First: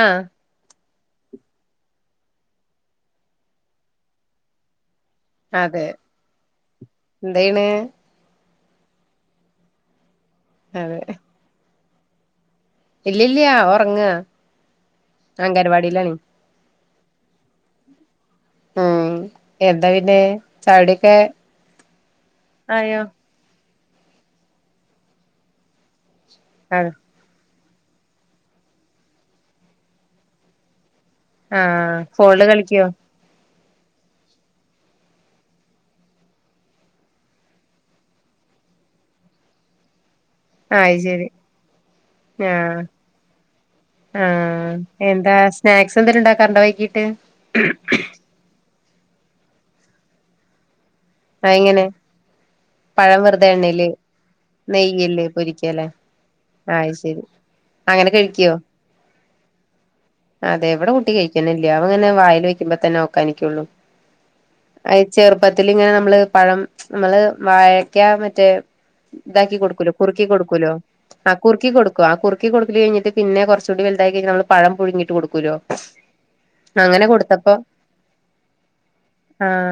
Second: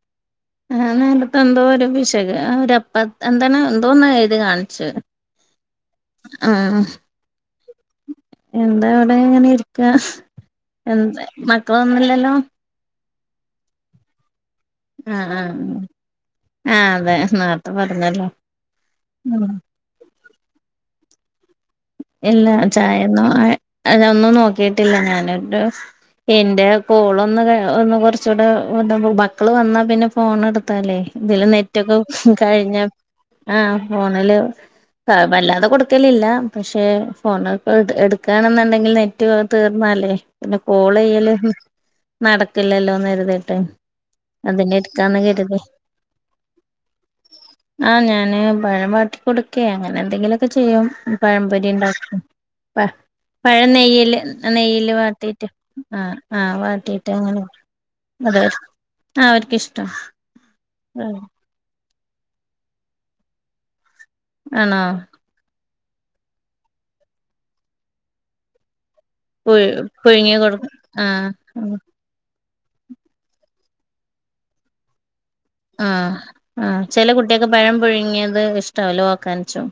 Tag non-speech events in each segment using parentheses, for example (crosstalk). ആഹ്. ആ നേരത്തെ എന്തോ ഒരു പിശക് ആ അപ്പ എന്താണ് എന്തോ ഒന്ന് എഴുതി കാണിച്ചു. അതെ ആ എന്തെയ്യണ്? എന്താ അവിടെ ഇങ്ങനെ ഇരിക്ക എന്ത മക്കളൊന്നില്ലല്ലോ? ഇല്ലില്ലയ അവൻ ഉറങ്ങ അങ്കനവാടിയിലാണ്. ആഹ് അതെ നേരത്തെ പറഞ്ഞല്ലോ. ഉം എന്താ പിന്നെ ചായ കുടിയൊക്കെ ഇല്ല ചായൊന്നും അതൊന്നും നോക്കിട്ടില്ല ഞാനൊട്ട് എന്റെ ആഹ് കോള് ഒന്ന് ഒന്ന് കുറച്ചൂടെ ഉണ്ട് മക്കള് വന്നാ പിന്നെ ഫോൺ എടുത്താലേ ഇതില് നെറ്റൊക്കെ ആഹ് ഫോണില് കഴിഞ്ഞ കളിക്കോ ആഹ് ഫോണില് വല്ലാതെ കൊടുക്കലില്ല. പക്ഷെ ഫോണൊക്കെ എ എടുക്കാണെന്നുണ്ടെങ്കിൽ നെറ്റ് തീർന്നല്ലേ. പിന്നെ ആഹ് അത് കോള് ശരി ചെയ്യല് ആഹ് നടക്കില്ലല്ലോന്ന് കരുതീട്ട്. ആഹ് എന്താ സ്നാക്സ് എന്തേലും ഇണ്ടാകാറുണ്ടോ വൈകീട്ട്. ആ ഞാന് പഴം വാട്ടി കൊടുക്കേ അങ്ങനെ എന്തെങ്കിലുമൊക്കെ ചെയ്യും പഴംപൊരി അതെങ്ങനെ ഉണ്ടാ പ പഴം വെറുതെ പഴം എണ്ണേല് നെയ്യില് നെയ്യില് വാട്ടീയിട്ട് ആഹ് ആഹ് അത് വാട്ടീയിട്ട് ശരി അങ്ങനെ അങ്ങനെ കഴിക്കോ? ആഹ് അവർക്കിഷ്ട്ട. അതെ ഇവിടെ കുട്ടി കഴിക്കണില്ല അവ അങ്ങനെ വായല് വെയ്ക്കുമ്പോ തന്നെ ഓക്കാനിക്കുള്ളൂ. ആണോ അത് ചെറുപ്പത്തിൽ ഇങ്ങനെ നമ്മള് പഴം നമ്മള് വാഴക്ക മറ്റേ ഇതാക്കി പുഴു കൊടുക്കൂല്ലോ കുറുക്കി പുഴുങ്ങി കൊടുക്ക കൊടുക്കലോ ആ ആഹ് കുറിക്കി കൊടുക്കോ ആ കുറ് കുറുക്കി കൊടുക്കല് കഴിഞ്ഞിട്ട് പിന്നെ കുറച്ച് കൂടി വലുതായി കഴിഞ്ഞ നമ്മള് പഴം പുഴുങ്ങി ആഹ് ആഹ് ചെല കുട്ട്യക്ക് കൊടുത്തപ്പോ പഴം പുഴുങ്ങിയത് ഇഷ്ടാവൂല ഓക്കാനിച്ചും.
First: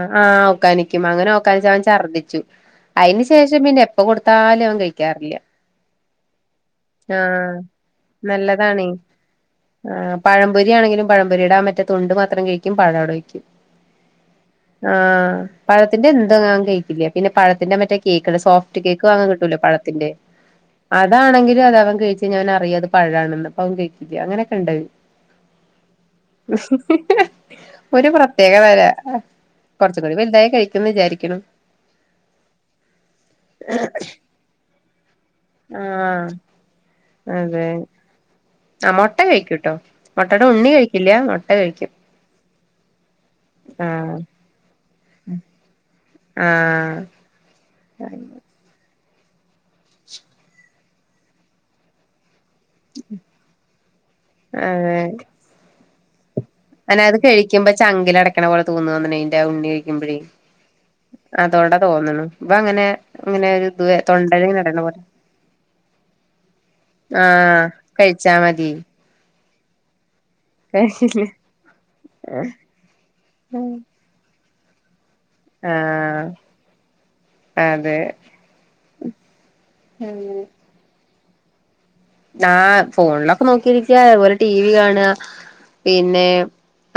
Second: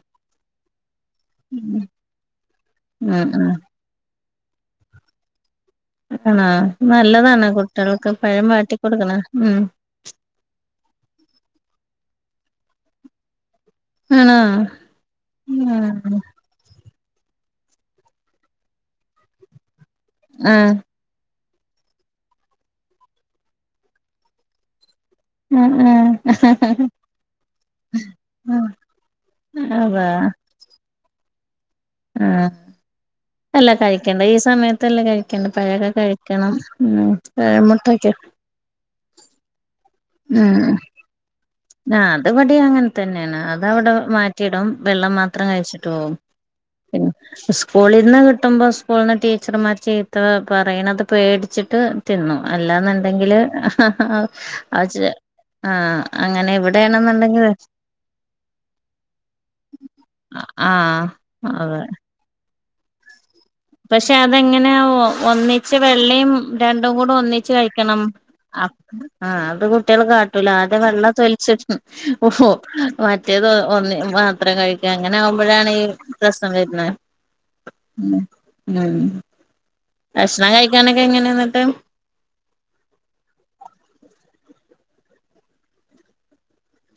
ഓകാനിക്യും അങ്ങനെ ഓകാനിച്ച ഉം ഛദ്ദിച്ചു അയിന് ഉം ശേഷം പിന്നെ എപ്പൊ കൊടു ഫാലും. അവൻ കെയിക്യറില്ല.. ആഹ് നല്ലതാണ്. കുട്ട്യോൾക്ക്. പഴം വാട്ടിക്കൊടുക്കണ. ഉം.. പഴമ്പൊരിയാണെങ്കിലും പഴംമ്പൊരിയുടെ ആ മറ്റേ തൊണ്ട് മാത്രം കഴിക്കും പഴവടെ വെക്യും ആണോ ആഹ് പഴത്തിന്റെ എന്ത് കഴിക്കില്ലെ പിന്നെ പഴത്തിന്റെ മറ്റേ കേക്ക്. Soft cake. വാങ്ങാകിട്ടുല്ലോ. പഴത്തിന്റെ ആഹ് അതാണെങ്കി അതഅവൻ കെഴിച്ഞ്ഞ അവനറിയാം ഇത് പഴാണെന്ന് പ്പ അവും കഴിചക്കാ അങ്ങനെക്ക്‌ണ്ട് ആഹ് ആ... (inaudible) ഒരു പ്രത്യേകതര കൊറചുകൂടി വല്തായ കഴിക്കുന്ന് വിചാരിക്കുന്നു ആഹാ അല്ല കഴിക്കണ്ട ഈ സമയത്ത്ല്ല കഴി കെണം. പഴക്കെ ആഹ് കഴിക്കണ ഉം പഴമുട്ടൊക്കെ ആഹാ മൊട്ട കഴിക്കൂട്ടോ മൊട്ടയുടെ ഉണ്ണി ഉം കഴിക്കില്ല മൊ ആഹ് അത് വിടിം അങ്ങൻതന്നെണ്. അത അവടെ ആഹ് മാറ്റിടും. വെള്ളം മാത്രം. കഴിച്ചിട്ട് പോവും. ആഹ സ്കൂളിൽന്ന് കിട്ടുമ്പോൾ സ്കൂള്ന്ന് ടീച്ചർമാര് ചീത്ത പറയണത് പേടിച്ചിട്ട് തിന്നും അല്ലാന്നുണ്ടെങ്കില് ആഹാ ആ ച് ആ അല്ല അത് കഴിക്കുമ്പോ ചങ്കില ടക്കണ പോലെ തോന്നന്ന് ഉണ്ണി കഴിക്കുമ്പഴേ ആഹ് അതോടെ തോന്നണ്. ഇബ അങ്ങനെ ഇങ്ങനെ ഒരു ഇത് പഷേ തൊണ്ടേല് ഇങ്ങനെ അടയണ പോലെ അതെങ്ങനെവൊ ഒന്നിച്ച് വെള്ളം രണ്ടു കൂടെ ഒന്നിച്ച് ആഹ് കഴിക്കണം കഴിച്ചാ മതി ആപ്പ് ആഹാ അത് കുട്ട്യോൾ കാട്ടൂല. ആദ്യം വെള്ള കഴിച്ചില്ല തൊലിച്ചി. ഓ മറ്റേത് ഓ ഒന്നി വ ത്രം കഴിക്ക. അങ്ങനെ ആവുമ്പോഴാണ്. ഈ ആഹ് പ്രശ്നം വരുന്നേ അതെ ഉം. കഷ്ണ കഴിക്കാനൊക്കെ. എങ്ങനെയന്നിട്ട്? ആഹാ ഫോണിലൊക്കെ നോക്കിരിക്ക അതുപോലെ ടി വി കാണാ പിന്നെ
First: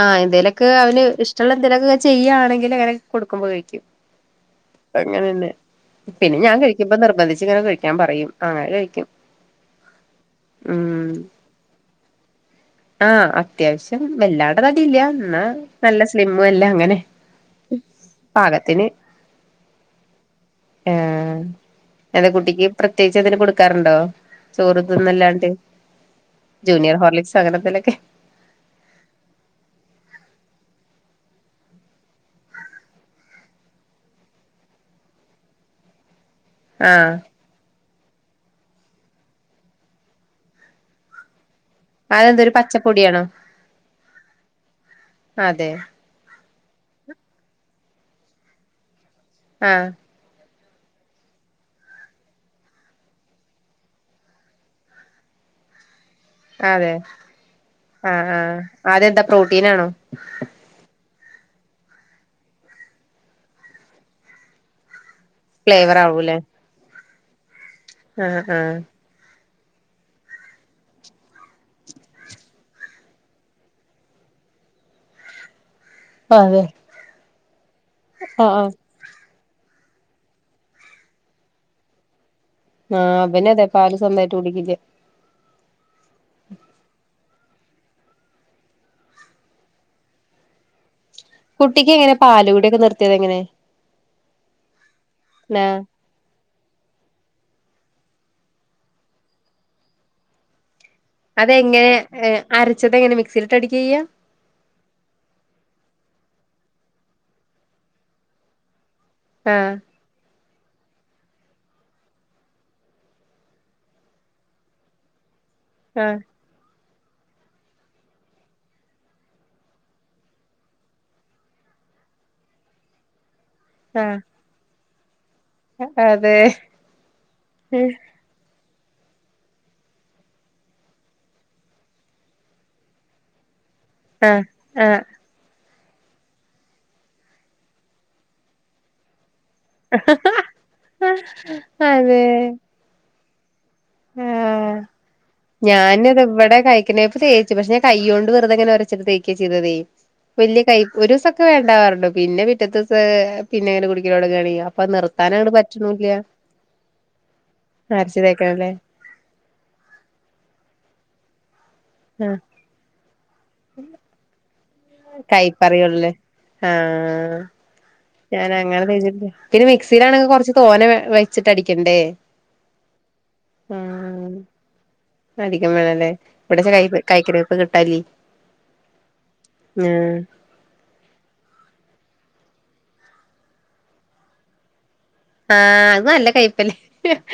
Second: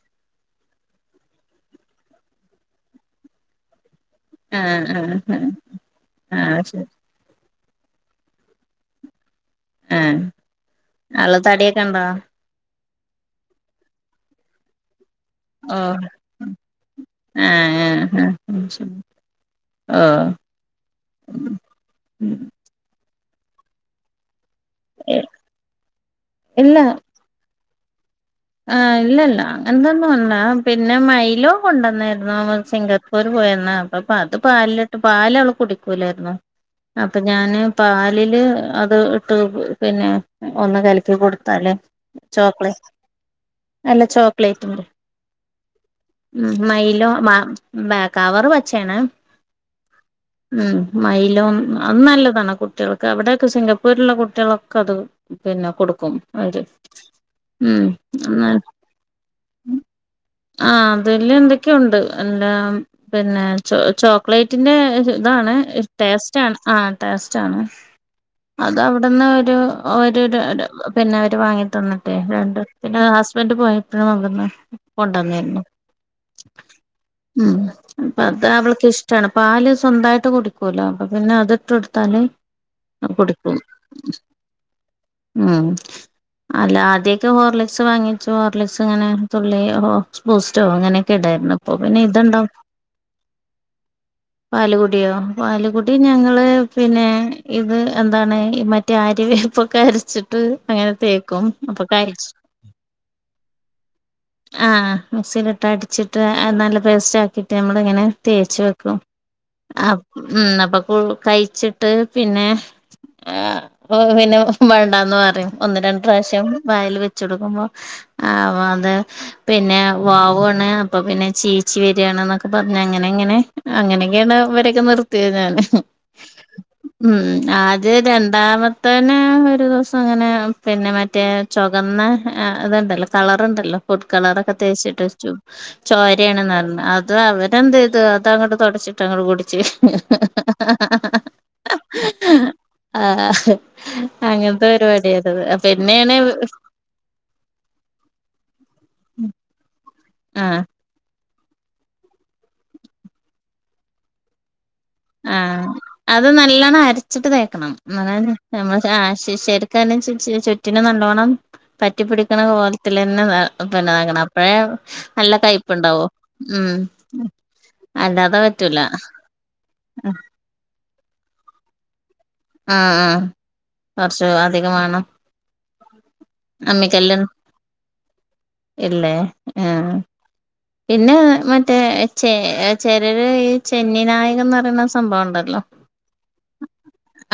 ആഹാ എന്തേലൊക്ക അവന്ഷ്ടള്ള ന്തലൊക്കെ ചെയാണെങ്കിൽ അങ്ങനെ കൊടുക്കുമ്പോ കഴിക്കും ആഹ് ആഹ് ആഹ് അങ്ങനന്നെ പിന്നെ ഞാൻ ആഹ് ശരി കഴിക്കുബോ നിർബന്ധിച്ച് ഇങ്ങനെ കഴി ഞാൻ പറയും അങ്ങനെ കഴിക്കും ആഹ്. ആള്ള തടിയൊക്കെണ്ടോ.? ആഹാ അത്യാവശ്യം വല്ലാണ്ടേ തടിയില്ല ഇന്നാ ഓ നല്ല സ്ലിം അല്ല അങ്ങനെ ആഹ് ആഹ് ആഹ് പാകത്തിന് ശരി ഓ ഏഹാ എന്തേ കുട്ടിക്ക് പ്ര പ്രത്യേച്ച് എന്തേലും കൊടുക്കാറുണ്ടോ ചോറു ഇതൊന്നല്ലാണ്ട് ജൂനിയർ ഹോർളിക്സ് വേറെന്തേലൊക്കെ ആഹാ ഇല്ലല്ല അങ്ങനെന്നുംല്ല പിന്നെ മൈലോ കൊണ്ടുവന്നിരുന്നു. സിംഗപ്പൂർ പോ പോയന്നു. അപ്പൊ അത് പാല്ട്ട് പാല്. അവള് കുടിക്കൂലാരുന്നു.. ആ അപ്പൊ ഞാന് പാലില്. അത് ഇട്ട് പിന്നെ ഒന്ന് കലക്കി കൊടു നല്ല അതെന്തൊരു ചോക്കളെ പച്ചപ്പൊടിയാണോ അല്ല ചോക്ലേറ്റ്മ്മ് അതെ ഉം മയിലോ മാ ബേക്കവറ് വെച്ചേണ്.. ആഹ് ഉം മൈലോം അത് നല്ലതാണ്. കുട്ട്യോൾക്ക് അവിടെക്കെ സിംഗപ്പൂരിള്ള കുട്ട്യളൊക്കെ. അത്.. പിന്നെ കൊടുക്കും. അവര് അതെ ഉം ആഹ്. ആ. ആതെന്താ. പ്രോട്ടീനാണോ? ആഹ് അതില് എന്തെക്കെണ്ട് എല്ലാം പിന്നെ ച്ചോ ചോക്ലേറ്റിന്റെ താണ് ഇഫ് ഫ്ലേവർ ആവൂലേ ടേസ്റ്റാണ് ആ ടേസ്റ്റ്ണ് ആഹ് ആഹ് അതവടന്ന് രൊഓരോരോരോ പിന്നവര് വാങ്ങി തന്ന്ട്ടെ (unintelligible) പിന്ന ഹസ്ബന്റ് പോയപ്പഴും അവിടന്ന് കൊണ്ടന്നിരുന്നു അതെ ഉം ആഹ് ആഹ് പ്പതവൾക്ക്ഷ്ടാണ് പാല് സ് സ്വന്തമായിട്ട് കുടിക്കൂലോ അപ്പൊ പിന്നെ അതിട്ട് കൊടുത്താല് ആഹ് ഇവന് കുടിക്കും അതെ പാല് സ്വന്തമായിട്ട് കുടിക്കില്ല ഉം അല്ല അദേ ഹോർലിക്സ് വാങ്ങിച്ചു ഹോർലിക്സ് ഇങ്ങനെ തുള്ളി ബൂസ്റ്റോ അങ്ങനെ ഒക്കെ ഇടായിരുന്നു ഇപ്പൊ കുട്ടിക്ക് പിന്നെ എങ്ങനെ ഇതുണ്ടാ പാല് കുടിയൊക്കെ നിർത്തിയത് എങ്ങനെ പാലുകുടിയോ നാ പാലുംകുടി ഞങ്ങള് പിന്നെ ഇത് എന്താണ് മറ്റേ അര്യവോപ്പൊക്കെ അരച്ചിട്ട് അങ്ങനെ തേക്കും അപ്പൊ അതെങ്ങനെ അരച്ചത് എങ്ങനെ മിക്സിയിലിട്ട് അടിക്ക ചെയ്യാ ആഹ് മിക്സീൽ ഇട്ട് അടിച്ചിട്ട് അത് നല്ല പേസ്റ്റ് ആക്കിയിട്ട് നമ്മളിങ്ങനെ തേച്ച് വെക്കും ആഹ് ഉം അ അപ്പോ കഴിച്ചിട്ട് പിന്നെ ആ പിന്നെ വേണ്ടാന്ന് പറയും ഒന്ന് രണ്ട് ആഹ് പ്രാവശ്യം വായിൽ വെച്ചു കൊടുക്കുമ്പോ ആ അത് പിന്നെ ചീച്ചി ച്ച് വരികയാണ് എന്നൊക്കെ പറഞ്ഞ് അങ്ങനെങ്ങനെ ആഹ് അങ്ങനെയൊക്കെയാണ് ഇവരൊക്കെ നിർ നിർത്തിനയ് അതെ ഉം ആദ്യം രണ്ടാമ തന്നെ ഒരു ദിവസം അങ്ങനെ പിന്നെ മറ്റേ ചുകന്ന ഇതുണ്ടല്ലോ കളറുണ്ടല്ലോ ഫുഡ് കളറ് ആഹ് ഒക്കെ ആഹ് തേച്ചിട്ട് വച്ചു ചോരയാണെന്ന് പറഞ്ഞ് അത് അവരെന്ത് ചെയ്തു അത് അങ്ങോട്ട് തൊടച്ചിട്ട് അങ്ങോട്ട് കുടി ച്ച് അതെ ആഹ് അങ്ങനത്തെ പരിപാടിയായിരുന്നു പിന്നെയാണേ അതാ കയിക്കുന്നേ ഇപ്പം തേച്ച് പക്ഷെ കൈ കൊണ്ട് വെറുതെ ഇങ്ങനെ ഒരച്ചിട്ട് തേക്കുവാ ചെയ്തതേ ആഹ് വല്യ കയിപ്പ് ഒരു ഒരുസം ഒക്കെ വേണ്ടാവാറുണ്ട് പിന്നെ പിറ്റേ ദിവസം പിന്നെ കുടിക്കാൽ തെടുങ്ങാണേയ് ആഹ് അത് നല്ലോണ്ണം അരച്ചിട്ട് തേക്കണം അരച്ച് ഇന്നാലാണ് തേക്കണല്ലേ ഞമ്മളെ ചായ (unintelligible) ചുറ്റിനും നല്ലോണം ആഹ് പറ്റിപിടിക്കണ പോലത്തില് തന്നെ തന്നാക്കണം. അപ്പഴേ നല്ല കയ്പ്പുണ്ടാവൂ കൈപ്പറിയുള്ളേ ഉം ആഹ് അല്ലാതെ പറ്റൂല ഞാനങ്ങനെ തേച്ചിട്ട് പിന്നെ മിക്സിയിലാണെങ്കി കൊറച്ച് തോനെ വെച്ചിട്ട് അടിക്കണ്ടേ? ആഹ് ആഹ് കൊറച്ചു ആഹ് അധികം വേണം. അധികം വേണല്ലേ ഇവിടെച്ചാ കൈ അമ്മിക്കല്ല് കൈക്കനേപ്പ് കിട്ടാല്ലേ ഇല്ലേ? ആഹ് പിന്നെ മറ്റേ ചെ ചെലര് ഈ ചെന്നിനായകംന്ന് പറയുന്ന സ് സംഭവം ഒണ്ടല്ലോ? ആഹ് അത് നല്ല കയ്പ്പല്ലേ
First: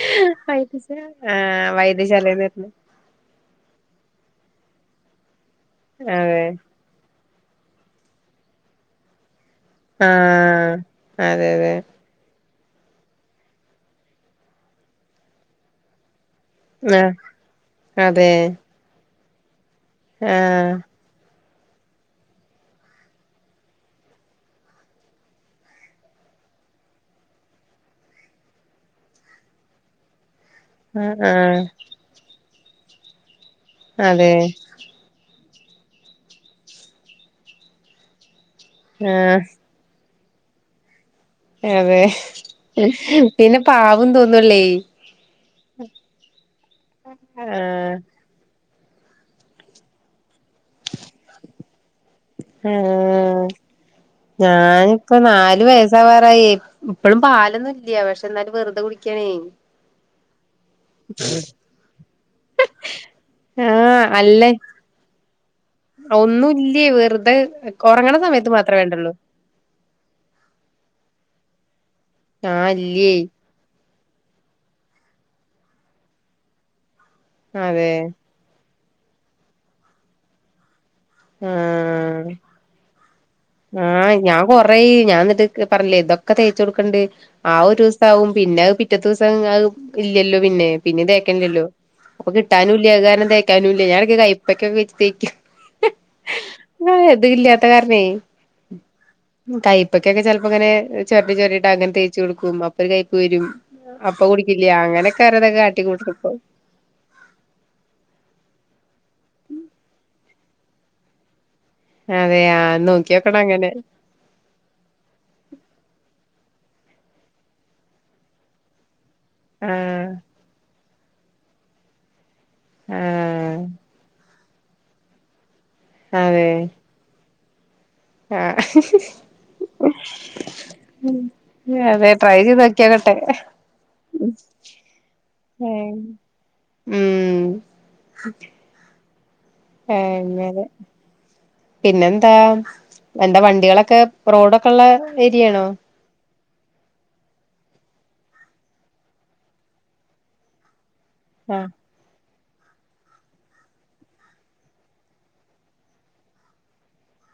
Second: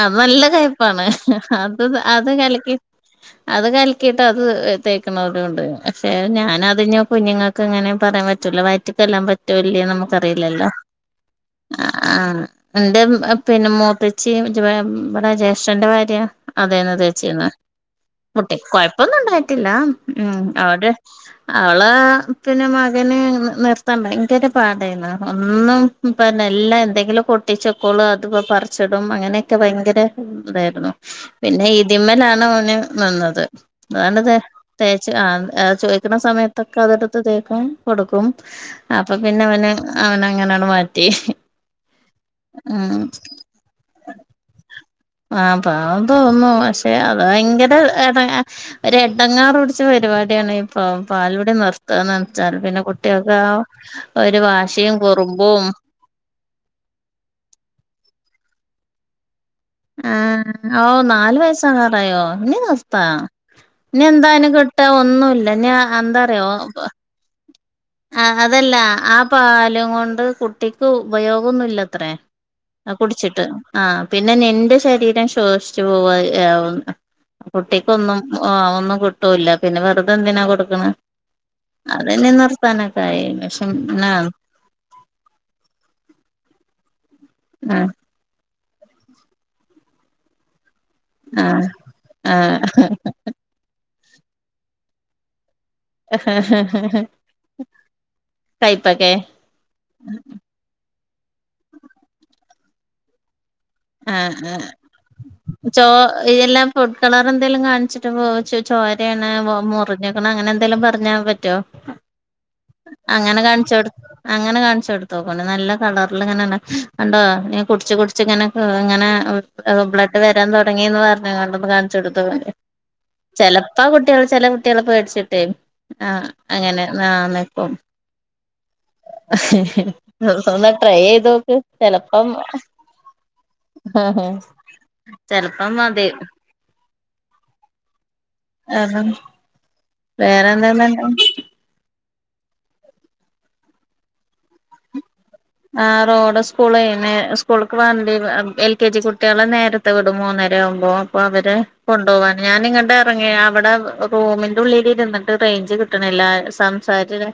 അത് നല്ല വൈദ്യശാല കയ്പ്പാണ്. ആഹ് അത് അത് വൈദ്യശാലേന്ന് വരുന്നെ കലക്കി അത് കലക്കീട്ട് അത് തേക്കണോരും ഉണ്ട്. പക്ഷെ അതെ ഞാൻ അതിനു കുഞ്ഞുങ്ങക്കങ്ങനെ പറയാൻ പറ്റൂല. വയറ്റക്കെല്ലാം പറ്റൂ ഇല്ലിയോ എന്ന് നമുക്കറിയില്ലല്ലോ ആഹ് അതെ അതെ ആഹ് എന്റെ പിന്നെ മൂത്തേച്ചി ജ് ഇവിടെ ജ്യേഷ്ഠന്റെ ഭാര്യ അതന്നാ ആഹ് തേച്ചിന്നേ. അതെ കുട്ടി കുഴപ്പൊന്നും ഉണ്ടാ യിട്ടില്ല. ഉം ആഹ് അവടെ അവള് പിന്നെ മ ഇവന് നി നിർത്താൻ ഭയങ്കര പാടാരുന്നു. ഒന്നും പിന്നെ എല്ലാം എന്തെങ്കിലും ഒക്കെ ഒട്ടിച്ചു (unintelligible) (unintelligible) പറിച്ചിടും. അങ്ങനെയൊക്കെ ഭയങ്കര ഇതാരുന്നു. ആഹ് പിന്നെ ഇതിമ്മേലാണ് ഓന് നിന്നത്. അതെ (unintelligible) തേച്ചു ആഹ് ചോയിക്കണ സമയത്തൊക്കെ അതെടുത്ത് തേക്കും, കൊടുക്കും. അപ്പൊ ആഹ് പിന്നെ അവന് അവനെ അങ്ങനെയങ്ങട് മാ അതെ, ഉം പിന്നെ പാവം തോന്നൂല്ലേ? ആഹ് പാവം തോന്നും. പക്ഷെ അത് ഭയങ്കര ആഹ് എട ഒരു എടങ്ങാറ് പിടിച്ച പരിപാടിയാണ് ഈ പ പാലുകുടി നിർത്തുകാന്ന് വെച്ചാല്. പിന്നെ കുട്ടികൾക്ക് ഉം ആ ഒരു വാശിയും ഞാനിപ്പം നാല് കുറുമ്പും വയസാവാറായി. ഇപ്പളും പാലൊന്നും ഇല്ല്യ. പക്ഷെ എന്നാലും വെറുതെ കുടിക്കാണേ. ആഹ് ഓഹ് നാല് വയസാകാറായോ? ഇനി നിർത്താം. ആഹ് ഇനിയെന്താ അല്ല അയിന് കിട്ടാൻ ഒന്നൂല്ല. ഇനി എന്താ അറിയോ? ഒന്നുല്ലേ വെറുതെ ഒറങ്ങണ ആ സമയത്ത് അതല്ല മാത്രേ വേണ്ടുള്ളൂ ആ പാലും കൊണ്ട് കുട്ടിക്ക് ഉപയോഗൊന്നുല്ല അത്രയേ ആഹ് അത് ഇല്ലേ കുടിച്ചിട്ട് ആ- പിന്നെ നിന്റെ ശരീരം ശോഷിച്ച് പോവും അയ് അതെ കുട്ടിക്കൊന്നും ഒന്നും- കിട്ടൂല്ലാ പിന്നെ വെറുതെന്തിനാ കൊടുക്ക്ണെ അത് തന്നെ എന്ന് പറഞ് - ആ ഞാൻ കൊറേ ഞാൻ എന്നിട്ട് പറഞ്ഞില്ലേ ഇതൊക്കെ തേച്ച് കൊടുക്കണ്ട് ആ ഒരു ദിവസവാവും പിന്നെ അത് പിറ്റെ ദിവസം ഇല്ലല്ലോ പിന്നെ പിന്നെ തേക്കണില്ലല്ലോ ആ ഇപ്പൊ ആ കിട്ടാനും ഇല്ല അത് കാരണം തേക്കാനും ഇല്ല ഞാനോക്കെ കൈപ്പക്കാ ഒക്കെ വെച്ച് തേക്കും - ഹ് ഹിഹി ആ ഇത് ഇല്ലാത്ത കാരണെ കൈപ്പൊക്കെ കയ്പ്പക്കൊക്കെ ചെലപ്പോ ഇങ്ങനെ- ചൊരണ്ടി ചൊരണ്ടീട്ട് അങ്ങനെ തേച്ചു കൊടുക്കും അപ്പൊ ഒര് കൈപ്പ് വരും ആ അപ്പ ആ കുടിക്കില്ല അങ്ങനെക്കെ- ചോ ഇതെല്ലാം ഫുഡ് കളർ എന്തെലും കാണിച്ചിട്ട് ചോരയാണ്- ആ മുറിഞ്ഞക്ക്ണ് അങ്ങനെ എന്തെലും പറഞ്ഞാ പറ്റോ അതെ ആഹ് അങ്ങനെ നോക്കിയോക്കണം കാണിച്ചടോ അങ്ങനെ കാണിച്ച് കൊടുത്തൊക്കൊണ്ട് നല്ല കളറിൽ ഇങ്ങനെ- കണ്ടോ നീ കുടിച്ച് കുടിച്ച് ഇങ്ങനെ ഇങ്ങനെ ആഹ് ബ്ലഡ് വരാൻ തുട- ങ്ങീന്ന് പറഞ്ഞിക്കാണ്ട് ഒന്ന് കാണിച്ചോട്തോക്ക് ആഹ് ചെലപ്പോ കുട്ടികൾ ചെല - കുട്ടികൾ പേടിച്ചിട്ടേ ആ അങ്ങനെ ന നിക്കും ആ ഹിഹി ഹിഹി ദിവസം ഒന്ന് ട്രൈ ചെയ്തോക്ക് അതെ ചെലപ്പം- ട്രൈ ചെയ്ത് നോക്കിയോക്കട്ടെ ഹ ഹ ചെല്പ്പം മതി ഉം ആഹാ ആ അങ്ങനെ പിന്നെ- എന്താ എന്താ വണ്ടികളൊക്കെ റോഡൊക്കെയുള്ളെ ആഹ് റോഡ സ് - സ്കൂളെ സ്കൂൾക്ക് വണ്ടി എൽ കെ ജി കുട്ടികളെ നേരത്തെ വിടും മൂന്നര ആവുമ്പോ പ്പൊ അവരെ ആഹ് കൊണ്ടോവാൻ ഞാനിങ്ങട്ട് ഇറങ്ങിയ അവിടെ റൂമിന്റെ ഉള്ളില് ഇരുന്നിട്ട് റേഞ്ച് കിട്ട്ണില്ല സംസാര്ത് ല്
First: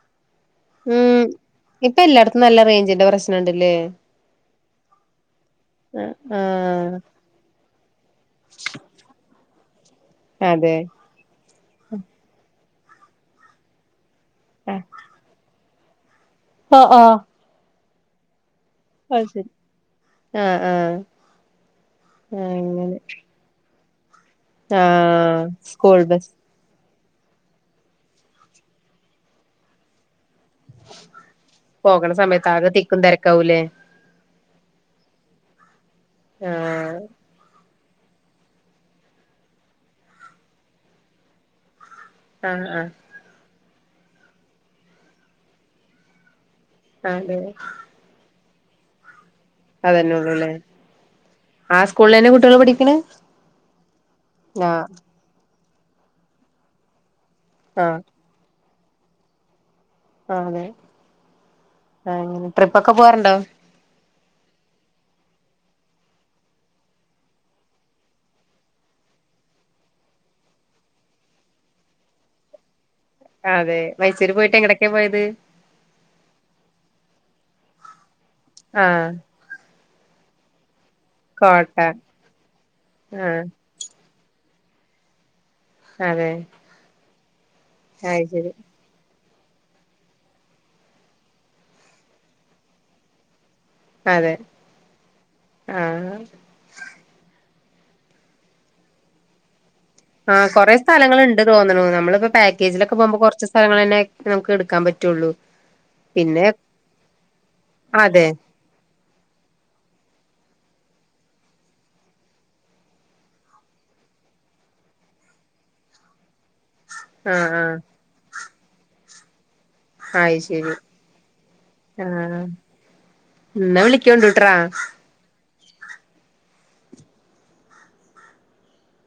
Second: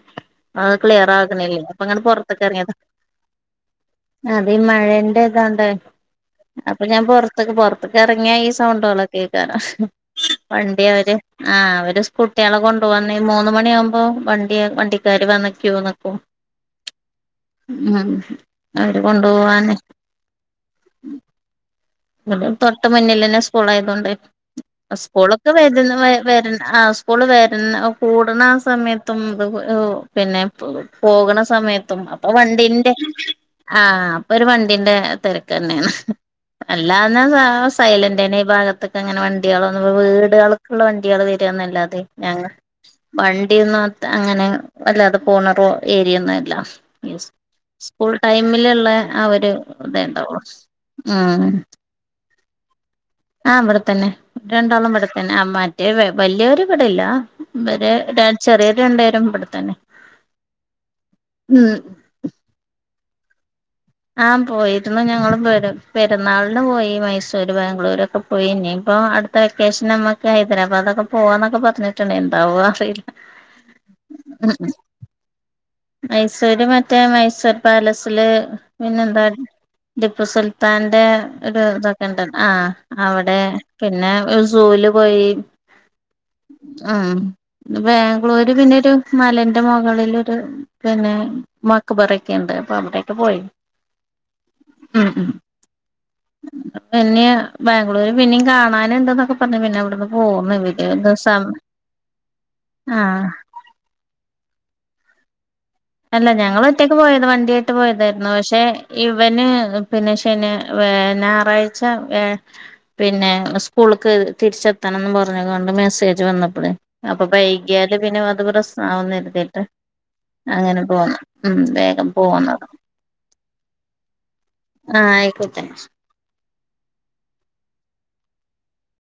അഹ് ക്ലിയർ ആക്ണില്ല. അപ്പൊ ങ്ങെട്ട് പൊർത്ത്ക്കെറങ്ങിയത ന്റെ പ്രശ്നം ണ്ട് ല്ലേ? അതീ മഴേന്റെ ഇതോണ്ട് ആഹ് അപ്പൊ ആഹ് ഞാൻ പൊർത്ക്ക് പൊർത്ക്ക് എറങ്ങിയാ ഈ സൗണ്ട് കളൊക്കെ അയ്ക്കാരം അതെ വണ്ടി അവര് ആഹ് അവര് സ്കൂൾട്ട്യാളെ കൊണ്ട് വന്ന് മൂന്ന് മണിയാഉമ്പോ വണ്ടി വണ്ടിക്കാര് വന്ന് ക്യു നിക്കും ആഹ് ആഹ് ഉം അവര് കൊണ്ടോവാന് ആഹ് ആഹ് വടെ തൊട്ട അങ്ങനെ മുന്നിലന്നെ സ്കൂൾ ആയതൊണ്ട് ആഹ് സ്കൂളൊക്കെ സ്കൂൾ വരുന്നവെ ബസ് വര്ണ ആഹ് സ് സ്കൂൾ വര്ണ ഒ കൂട്ണ ആഹ് സമയത്തും (unintelligible) പിന്നെ പോകണ സമയത്തും പോകണ അപ്പൊ സമയത്ത് ആകെ വണ്ടീന്റെ തിക്കും തിരക്കാവൂലേ ആഹ് ഒരു വണ്ടിന്റെ തിരക്കെന്നെണ് ആഹ് അല്ലാഞ്ഞ സാ സൈലന്റ്ന്നെ ഈ ഭാഗത്തൊക്കെ അങ്ങനെ വണ്ടികളന്നും വീടുകൾക്കുള്ള വണ്ടികൾ വരന്നല്ലാതെ ഞങ്ങ ആഹ് ആഹ് വണ്ടിയൊന്നും അത് അങ്ങനെ വല്ലാതെ പോണ റോ ഏരിയൊന്നും അല്ല ഇസ് അതെ സ്കൂൾ ടൈമിലുള്ള ആ ഒരു അതന്നെ ഇതെണ്ടാവുള്ളു ഉള്ളൂല്ലേ ആഹ് ആ സ്കൂൾളെന്നെ കുട്ടികള് പഠിക്ണേ? ആഹ് ഇവിടെത്തന്നെ രണ്ടാളും ഇവിടെ തന്നെ ആഹ് മറ്റേ വെ വല്യൊര് ഇവിട ല്ല വരെ ആഹ് ടെ ചെറിയോര് രണ്ടേരും ഇവിടെത്തന്നെ ആഹ് അതെ ഉം ആങ്ങനെ ട്രിപ്പൊക്കെ പോവാറുണ്ടോ? ആഹ് പോയിരുന്നു. ഞങ്ങള് പെരുന്നാളിന് പോയി മൈസൂര് ബാംഗ്ലൂരൊക്കെ പോയി. ഇനി ഇപ്പോ പൊ അടുത്ത വെക്കേഷൻ നമക്ക് ഹൈദരാബാദൊക്കെ പോവാന്നൊക്കെ പറഞ്ഞിട്ടുണ്ട് എന്താവൊ അറിയില്ല ആ അതെ മൈസൂര് പോയിട്ട് എങ്ങ്ടൊക്കെ പോയത് മൈസൂര് മറ്റേ മൈസൂർ പാലസില് ആഹ് പിന്നെന്താ ടിപ്പു സുൽത്താൻ ടെ ഒരു കോട്ട ഇതൊക്കെണ്ട് ആ അവടെ ആഹ് പിന്നെ സൂല് പോയി അതെ ആ ത് അത് ശരി ബാംഗ്ലൂര് പിന്നെരു മലന്റെ മുകളിലൊരു പിന്നെ മക്ക്ബറെക്കെണ്ട് അപ്പൊ അവിടെൊക്കെ പോയി അതെ ഉം ഉം ആ പിന്നെ ബാംഗ്ലൂര് പിന്നീം കാണാനുണ്ടെന്നൊക്കെ പറഞ്ഞു പിന്നെ അവ്ടെ ആ കൊറെേ സ്ഥലങ്ങളുണ്ട് തോന്നുണു നമ്മളിപ്പൊ പാക്കേജിലൊക്കെ പോകുമ്പോ ആഹ് കൊറച്ച് സ്ഥലങ്ങളെന്നെ നമുക്ക് ടുക്കാൻ പ റ്റുള്ളൂ അല്ല ഞങ്ങളൊറ്റക്ക് പോയത് വണ്ടിയേട്ട് അതെ പോയതായിരുന്നു പക്ഷെ ഇവന് പിന്നെ ഷ് പിന്നെ വേ ഞായറാഴ്ച ഏ പിന്നെ സ്കൂൾക്ക് തിരിച്ചെത്തണം ന്നും പ പ്പെ ഞങ്ങ വന്ന് മെസ്സേജ് വന്നപ്പളേ അപ്പൊ ആഹ് ആഹ് വൈകിയാല് പിന്നെ അത് പ്രസ്നാവുന്നരുതീട്ട് അത് ശരി അങ്ങനെ പോന്ന് ഉം വേഗം പോന്നത് ന്ന വിളിക്കോണ്ട് ട്രാ ചങ്‌സ്